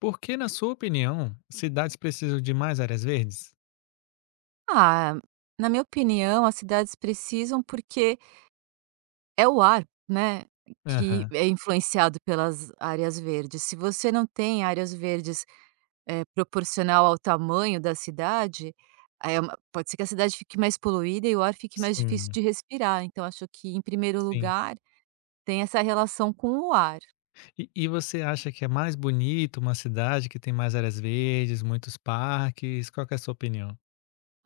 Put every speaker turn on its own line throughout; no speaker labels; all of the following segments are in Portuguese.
Por que, na sua opinião, cidades precisam de mais áreas verdes?
Ah, na minha opinião, as cidades precisam, porque é o ar, né, que
Aham.
é influenciado pelas áreas verdes. Se você não tem áreas verdes, proporcional ao tamanho da cidade, aí é uma pode ser que a cidade fique mais poluída e o ar fique mais difícil
Sim,
de respirar. Então acho que, em primeiro
sim.
lugar, tem essa relação com o ar.
E você acha que é mais bonito uma cidade que tem mais áreas verdes, muitos parques? Qual que é a sua opinião?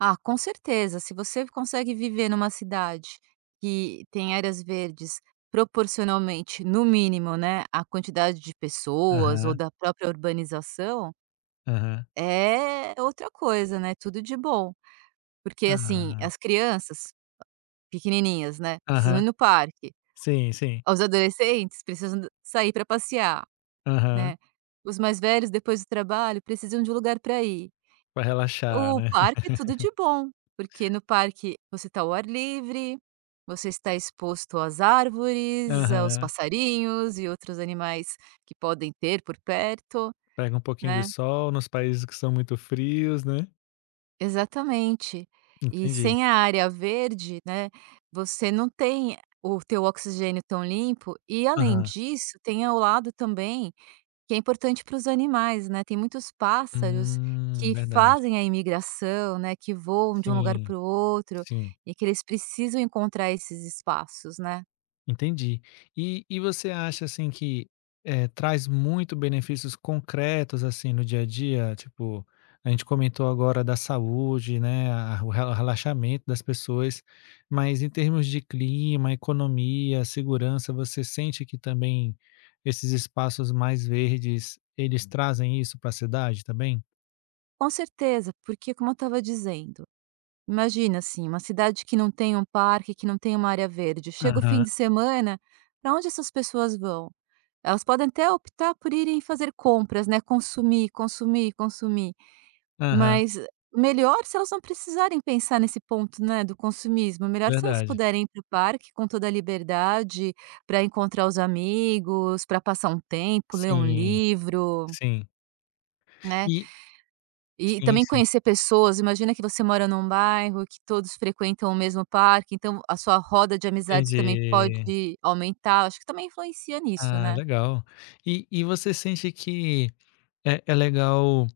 Ah, com certeza. Se você consegue viver numa cidade que tem áreas verdes proporcionalmente, no mínimo, né, à quantidade de pessoas ou
Aham,
da própria urbanização,
aham.
é outra coisa, né? Tudo de bom. Porque, assim,
Ah,
as crianças pequenininhas, né, precisam ir
aham.
no parque.
Sim, sim.
Os adolescentes precisam sair para passear,
Aham.
né? Os mais velhos, depois do trabalho, precisam de um lugar para ir.
Pra relaxar,
O
né.
parque, é tudo de bom, porque no parque você está ao ar livre, você está exposto às árvores, aos
Aham.
passarinhos e outros animais que podem ter por perto,
Pega um pouquinho de
né.
sol nos países que são muito frios, né.
Exatamente. E
Entendi.
sem a área verde, né, você não tem o teu oxigênio tão limpo e, além
Aham.
disso, tem ao lado também. Que é importante para os animais, né, tem muitos pássaros que
Verdade.
fazem a imigração, né, que voam de um lugar para
Sim,
o outro,
sim.
e que eles precisam encontrar esses espaços, né.
Entendi. E você acha, assim, que, traz muito benefícios concretos, assim, no dia a dia? Tipo, a gente comentou agora da saúde, né, a o rela relaxamento das pessoas, mas em termos de clima, economia, segurança, você sente que também esses espaços mais verdes, eles trazem isso para a cidade também?
Com certeza, porque como eu estava dizendo, imagina, assim, uma cidade que não tem um parque, que não tem uma área verde, chega o fim
Aham,
de semana, para onde essas pessoas vão? Elas podem até optar por irem fazer compras, né, consumir, consumir, consumir.
aham,
Mas melhor se elas não precisarem pensar nesse ponto, né, do consumismo, melhor se elas
verdade.
puderem ir para o parque com toda a liberdade para encontrar os amigos, para passar um tempo, ler um
Sim,
livro,
sim.
né.
E
E
sim,
também
sim,
conhecer pessoas, imagina que você mora num bairro que todos frequentam o mesmo parque, então a sua roda de amizades também
entendi.
pode aumentar, acho que também influencia nisso,
Ah,
né?
legal. E você sente que é legal,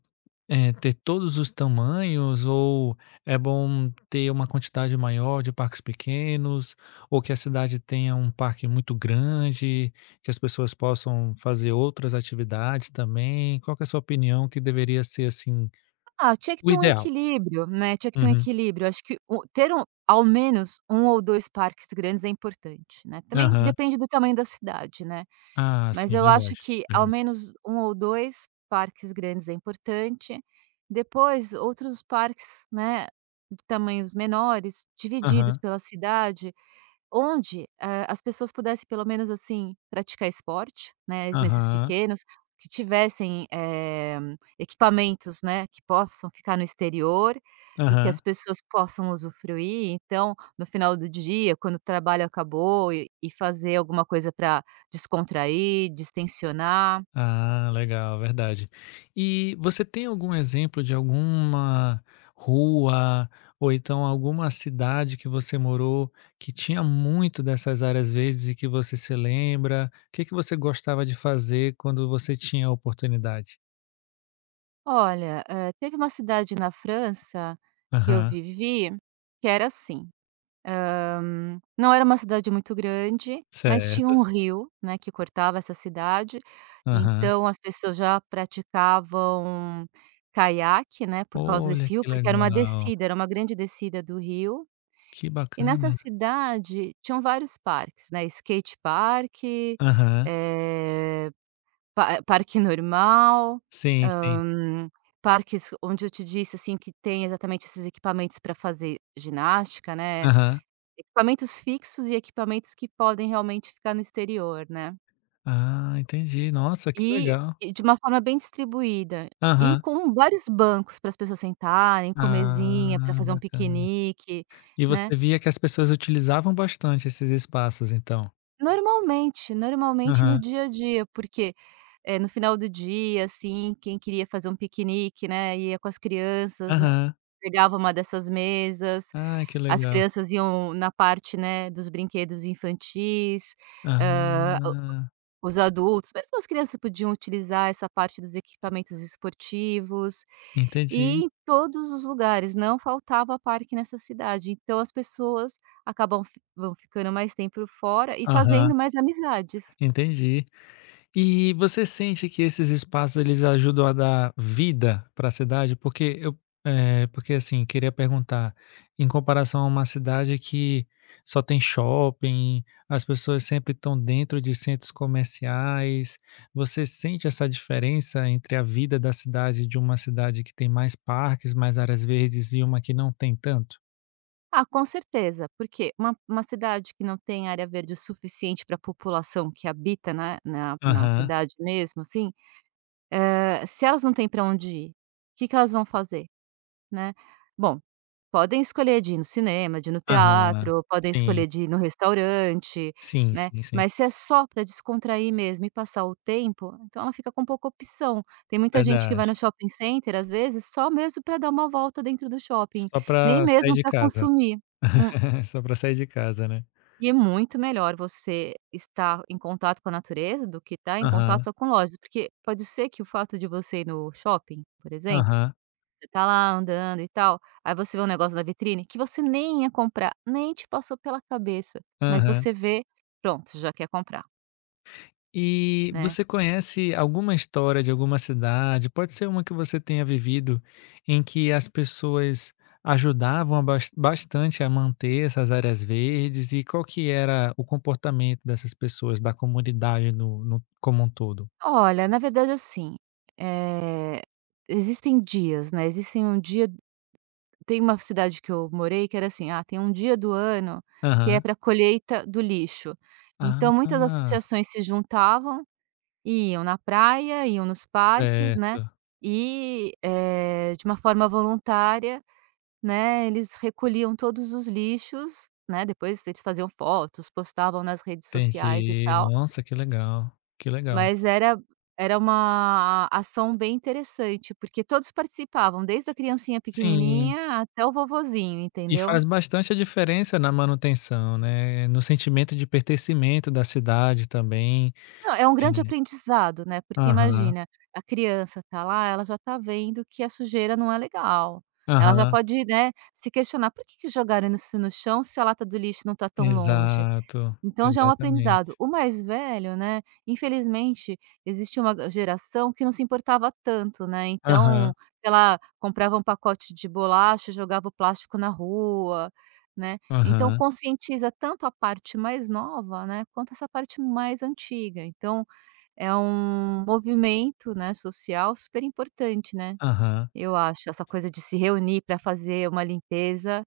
ter todos os tamanhos ou é bom ter uma quantidade maior de parques pequenos, ou que a cidade tenha um parque muito grande, que as pessoas possam fazer outras atividades também? Qual que é a sua opinião que deveria ser, assim,
Ah, tinha que
o
ter um
ideal?
equilíbrio, né, tinha que ter um
Uhum.
equilíbrio. Acho que o ter um ao menos um ou 2 parques grandes é importante, né. Também
Aham.
depende do tamanho da cidade, né,
Ah,
mas
sim,
eu acho
verdade,
que ao
verdade.
menos um ou 2 parques grandes é importante. Depois outros parques, né, de tamanhos menores, divididos
Aham,
pela cidade, onde, as pessoas pudessem, pelo menos, assim, praticar esporte, né, nesses
aham,
pequenos, que tivessem, equipamentos, né, que possam ficar no exterior e que as
aham.
pessoas possam usufruir. Então, no final do dia, quando o trabalho acabou, e fazer alguma coisa para descontrair, distensionar.
Ah, legal, verdade. E você tem algum exemplo de alguma rua ou então alguma cidade que você morou que tinha muito dessas áreas verdes e que você se lembra? O que que você gostava de fazer quando você tinha a oportunidade?
Olha, teve uma cidade na França que eu
Aham,
vivi, que era assim. Não era uma cidade muito grande, mas tinha
certo.
um rio, né, que cortava essa cidade,
Aham.
então as pessoas já praticavam caiaque, né, por causa
Olha
desse rio,
que
porque era uma
legal,
descida, era uma grande descida do rio.
que
E nessa
bacana.
cidade tinham vários parques, né, skate park,
Aham,
eh, parque normal,
sim, sim.
hum, parques onde eu te disse, assim, que tem exatamente esses equipamentos para fazer ginástica, né.
Aham.
Equipamentos fixos e equipamentos que podem realmente ficar no exterior, né.
Ah, entendi. Nossa, que
E
legal.
e de uma forma bem distribuída, e
Aham.
com vários bancos para as pessoas sentarem, com mesinha para
Ah,
fazer um
bacana.
piquenique,
E
né.
você via que as pessoas utilizavam bastante esses espaços então?
Normalmente, normalmente no
Aham,
dia a dia, porque, no final do dia, assim, quem queria fazer um piquenique, né, ia com as crianças na
aham.
pegava uma dessas mesas,
Ah, que
as
legal.
crianças iam na parte, né, dos brinquedos infantis.
Ah,
Hã Os adultos, mesmo as crianças, podiam utilizar essa parte dos equipamentos esportivos, e
entendi.
em todos os lugares não faltava parque nessa cidade, então as pessoas acabam fi vão ficando mais tempo fora e
Aham,
fazendo mais amizades.
entendi. E você sente que esses espaços eles ajudam a dar vida para a cidade? Porque assim, queria perguntar, em comparação a uma cidade que só tem shopping, as pessoas sempre estão dentro de centros comerciais, você sente essa diferença entre a vida da cidade de uma cidade que tem mais parques, mais áreas verdes e uma que não tem tanto?
Ah, com certeza, porque uma cidade que não tem área verde o suficiente para a população que habita, né, na
Aham,
cidade mesmo, assim, se elas não têm para onde ir, o que que elas vão fazer, né? Bom, podem escolher de ir no cinema, de ir no
aham.
teatro, podem
Sim,
escolher de ir no restaurante,
sim,
né,
sim, sim.
mas se é só para descontrair mesmo e passar o tempo, então ela fica com pouca opção. Tem muita gente que
Verdade.
vai no shopping center, às vezes, só mesmo para dar uma volta dentro do shopping,
Só
nem
para sair
mesmo
de
para
casa.
consumir. Hum,
Só para sair de casa, né.
e é muito melhor você estar em contato com a natureza do que estar em contato
Aham,
só com lojas, porque pode ser que o fato de você ir no shopping, por exemplo,
aham,
você tá lá andando e tal, aí você vê um negócio na vitrine que você nem ia comprar, nem te passou pela cabeça, mas
aham.
você vê, pronto, já quer comprar,
E
né.
você conhece alguma história de alguma cidade, pode ser uma que você tenha vivido, em que as pessoas ajudavam a bastante a manter essas áreas verdes e qual que era o comportamento dessas pessoas, da comunidade no como um todo?
Olha, na verdade, assim, eh, existem dias, né, existem um dia, tem uma cidade que eu morei que era assim: "Ah, tem um dia do ano que é
Aham.
para colheita do lixo". Então
Ah,
muitas associações se juntavam, iam na praia, iam nos parques, né,
certo,
e, de uma forma voluntária, né, eles recolhiam todos os lixos, né, depois eles faziam fotos, postavam nas redes sociais e
entendi.
tal,
Nossa, que legal, que legal.
mas era uma ação bem interessante, porque todos participavam, desde a criancinha
Sim.
pequenininha até o vovozinho,
E
entendeu.
faz bastante a diferença na manutenção, né, no sentimento de pertencimento da cidade também.
Não, é um
É.
grande aprendizado, né, porque
Aham,
imagina, a criança tá lá, ela já tá vendo que a sujeira não é legal, ela já
aham.
pode, né, se questionar: "Por que que jogaram isso no chão se a lata do lixo não tá tão longe?".
Exato,
Então já é um aprendizado.
exatamente.
O mais velho, né, infelizmente existe uma ga geração que não se importava tanto, né, então,
Aham,
ela comprava um pacote de bolacha, jogava o plástico na rua, né. Então
aham,
conscientiza tanto a parte mais nova, né, quanto essa parte mais antiga. Então é um movimento, né, social super importante, né,
aham.
eu acho. Essa coisa de se reunir para fazer uma limpeza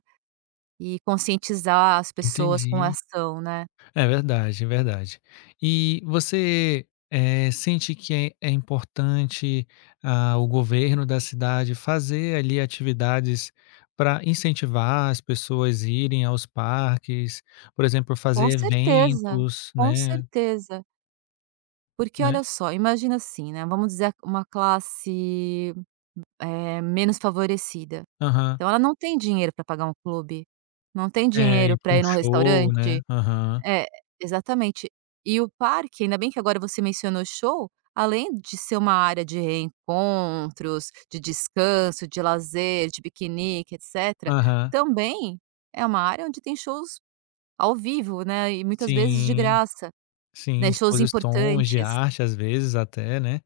e conscientizar as pessoas com a
Entendi.
ação, né.
É verdade, é verdade. E você, sente que é importante, o governo da cidade fazer ali atividades para incentivar as pessoas a irem aos parques, por exemplo,
Com
fazer
certeza,
eventos,
com
né,
certeza. Porque
né
olha só, imagina assim, né, vamos dizer uma classe, menos favorecida,
aham.
então ela não tem dinheiro para pagar um clube, não tem
É,
dinheiro
ir para
para
um
ir num
show, né.
restaurante.
Aham,
É, exatamente. E o parque, ainda bem que agora você mencionou show, além de ser uma área de reencontros, de descanso, de lazer, de piquenique, etcétera,
aham.
também é uma área onde tem shows ao vivo, né, e muitas vezes de
Sim,
graça.
sim,
Né, shows
exposições de
importantes.
arte, às vezes, até, né.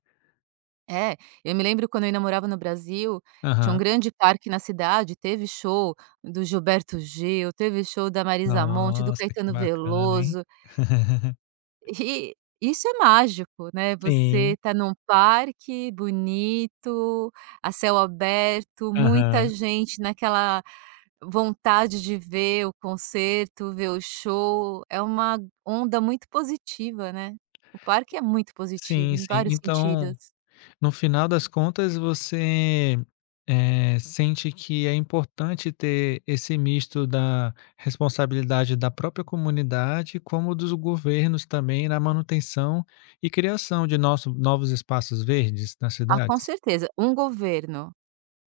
É, eu me lembro quando eu ainda morava no Brasil, tinha um
Aham.
grande parque na cidade, teve show do Gilberto Gil, teve show da Marisa Monte, do
Nossa, que
Caetano
bacana, hein.
Veloso, e isso é mágico, né, você
Sim.
tá num parque bonito, a céu aberto, muita
Aham.
gente naquela vontade de ver o concerto, ver o show, é uma onda muito positiva, né. O parque é muito positivo
Sim,
em
sim.
vários
Então,
sentidos.
no final das contas, você, sente que é importante ter esse misto da responsabilidade da própria comunidade, como dos governos também na manutenção e criação de nosso novos espaços verdes nas
Ah, com
cidades?
certeza. Um governo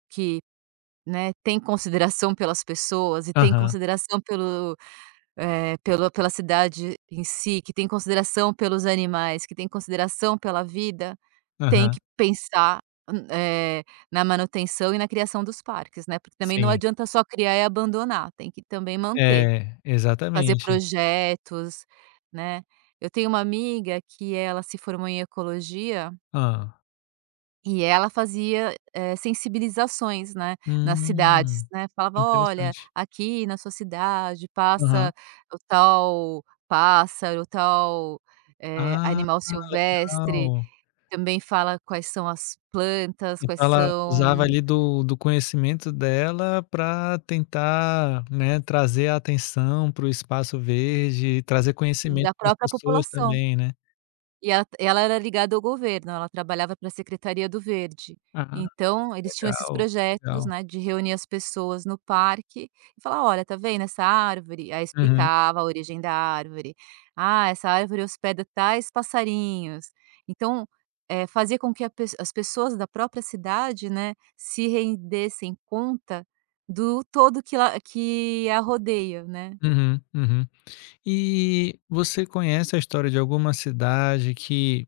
que, né, tem consideração pelas pessoas e tem
Aham,
consideração pelo, pelo pela cidade em si, que tem consideração pelos animais, que tem consideração pela vida, tem
aham,
que pensar, hum, eh, na manutenção e na criação dos parques, né, porque também não
sim.
adianta só criar e abandonar, tem que também manter,
É,
fazer
exatamente.
projetos, né. Eu tenho uma amiga que ela se formou em ecologia.
Ah,
E ela fazia, sensibilizações, né, nas cidades,
Hum,
né, falava: "Olha,
interessante.
aqui na sua cidade
Aham.
passa o tal pássaro, o tal,
Ah,
animal silvestre",
legal.
também fala quais são as plantas, quais
Então ela
são
usava ali do conhecimento dela para tentar, né, trazer a atenção para o espaço verde, trazer conhecimento
da
para as
própria
pessoas
população.
também, né.
E ela era ligada ao governo, ela trabalhava para a Secretaria do Verde.
Ah,
Então, eles tinham esses
legal,
projetos,
legal.
né, de reunir as pessoas no parque e falar: "Olha, tá vendo essa árvore?". Aí
Uhum,
explicava a origem da árvore. "Ah, essa árvore hospeda tais passarinhos". Então, fazia com que a pes as pessoas da própria cidade, né, se rendessem conta do todo que la que a rodeia, né.
uhum, uhum. E você conhece a história de alguma cidade que,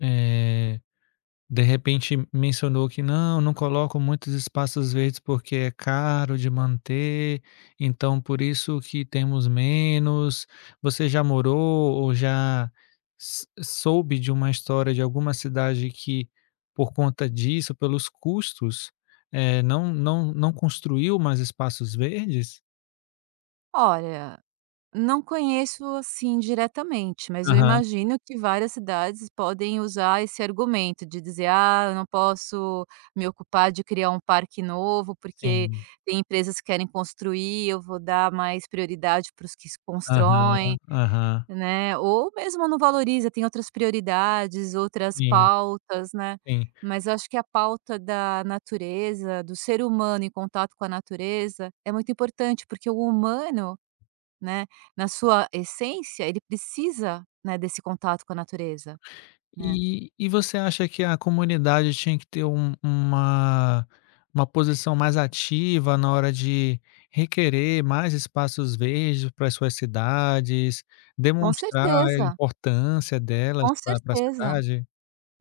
eh De repente mencionou que: "Não, não coloco muitos espaços verdes porque é caro de manter, então por isso que temos menos". Você já morou ou já s soube de uma história de alguma cidade que, por conta disso, pelos custos, não construiu mais espaços verdes?
Olha, não conheço, assim, diretamente, mas eu
Aham,
imagino que várias cidades podem usar esse argumento de dizer: "Ah, eu não posso me ocupar de criar um parque novo, porque
sim.
tem empresas que querem construir, eu vou dar mais prioridade para os que se
Aham,
constroem",
aham.
né, ou mesmo não valoriza, tem outras prioridades, outras
Sim,
pautas, né.
sim.
Mas eu acho que a pauta da natureza, do ser humano em contato com a natureza, é muito importante, porque o humano, né, na sua essência, ele precisa, né, desse contato com a natureza, né.
E você acha que a comunidade tinha que ter uma posição mais ativa na hora de requerer mais espaços verdes para as suas cidades,
Com
demonstrar a
certeza,
importância delas
com
para a
certeza,
cidade?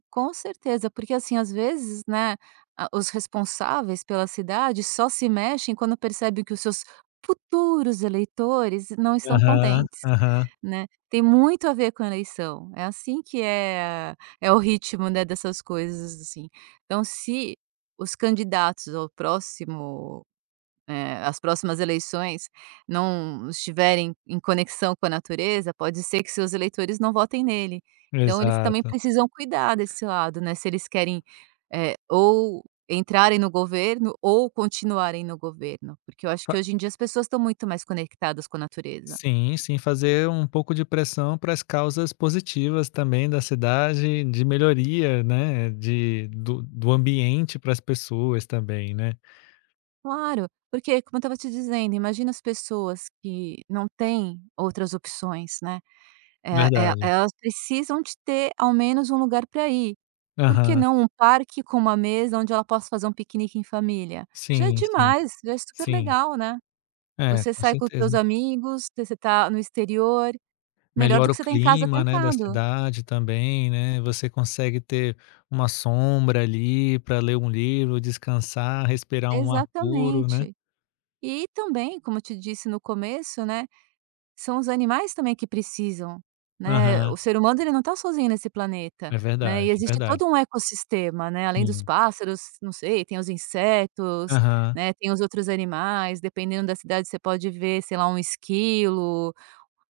com certeza, porque, assim, às vezes, né, a os responsáveis pela cidade só se mexem quando percebem que os seus futuros eleitores não estão
Aham,
contentes,
aham,
né. Tem muito a ver com a eleição, é assim que é o ritmo, né, dessas coisas, assim. Então se os candidatos ao próximo, as próximas eleições, não estiverem em conexão com a natureza, pode ser que seus eleitores não votem nele. Então eles também
exato.
precisam cuidar desse lado, né, se eles querem, ou entrarem no governo ou continuarem no governo, porque eu acho
Fa
que hoje em dia as pessoas estão muito mais conectadas com a natureza.
sim, sim, fazer um pouco de pressão para as causas positivas também da cidade, de melhoria, né, de do ambiente para as pessoas também, né.
Claro, porque como eu estava te dizendo, imagina as pessoas que não têm outras opções, né,
Verdade.
elas precisam de ter ao menos um lugar para ir. Por que
Aham.
não um parque com uma mesa onde ela possa fazer um piquenique em família? Já é
Sim, sim,
demais, já é super
sim.
legal, né.
É,
Você
com
sai com os seus
certeza.
amigos, você está no exterior, melhor do
Melhora
que
o
você tá em casa
clima, né, da
trancado.
cidade também, né, você consegue ter uma sombra ali para ler um livro, descansar, respirar um ar puro, né.
Exatamente. E também, como eu te disse no começo, né, são os animais também que precisam, né. O
Aham.
ser humano, ele não está sozinho nesse planeta,
É
né,
verdade,
e
é
existe
verdade.
todo um ecossistema, né, além dos
Sim.
pássaros, não sei, tem os insetos,
Aham.
né, tem os outros animais, dependendo da cidade você pode ver, sei lá, um esquilo,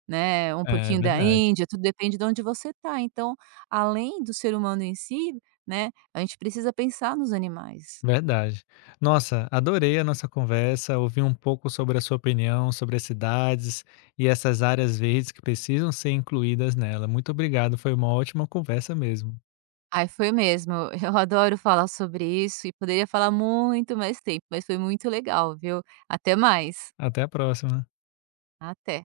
né, um
É
porquinho da
verdade,
Índia, tudo depende de onde você está. Então, além do ser humano em si, né, a gente precisa pensar nos animais.
verdade. Nossa, adorei a nossa conversa, ouvir um pouco sobre a sua opinião, sobre as cidades e essas áreas verdes que precisam ser incluídas nela. Muito obrigado, foi uma ótima conversa mesmo.
Ai, foi mesmo. Eu adoro falar sobre isso e poderia falar muito mais tempo, mas foi muito legal, viu. Até mais.
Até a próxima.
Até.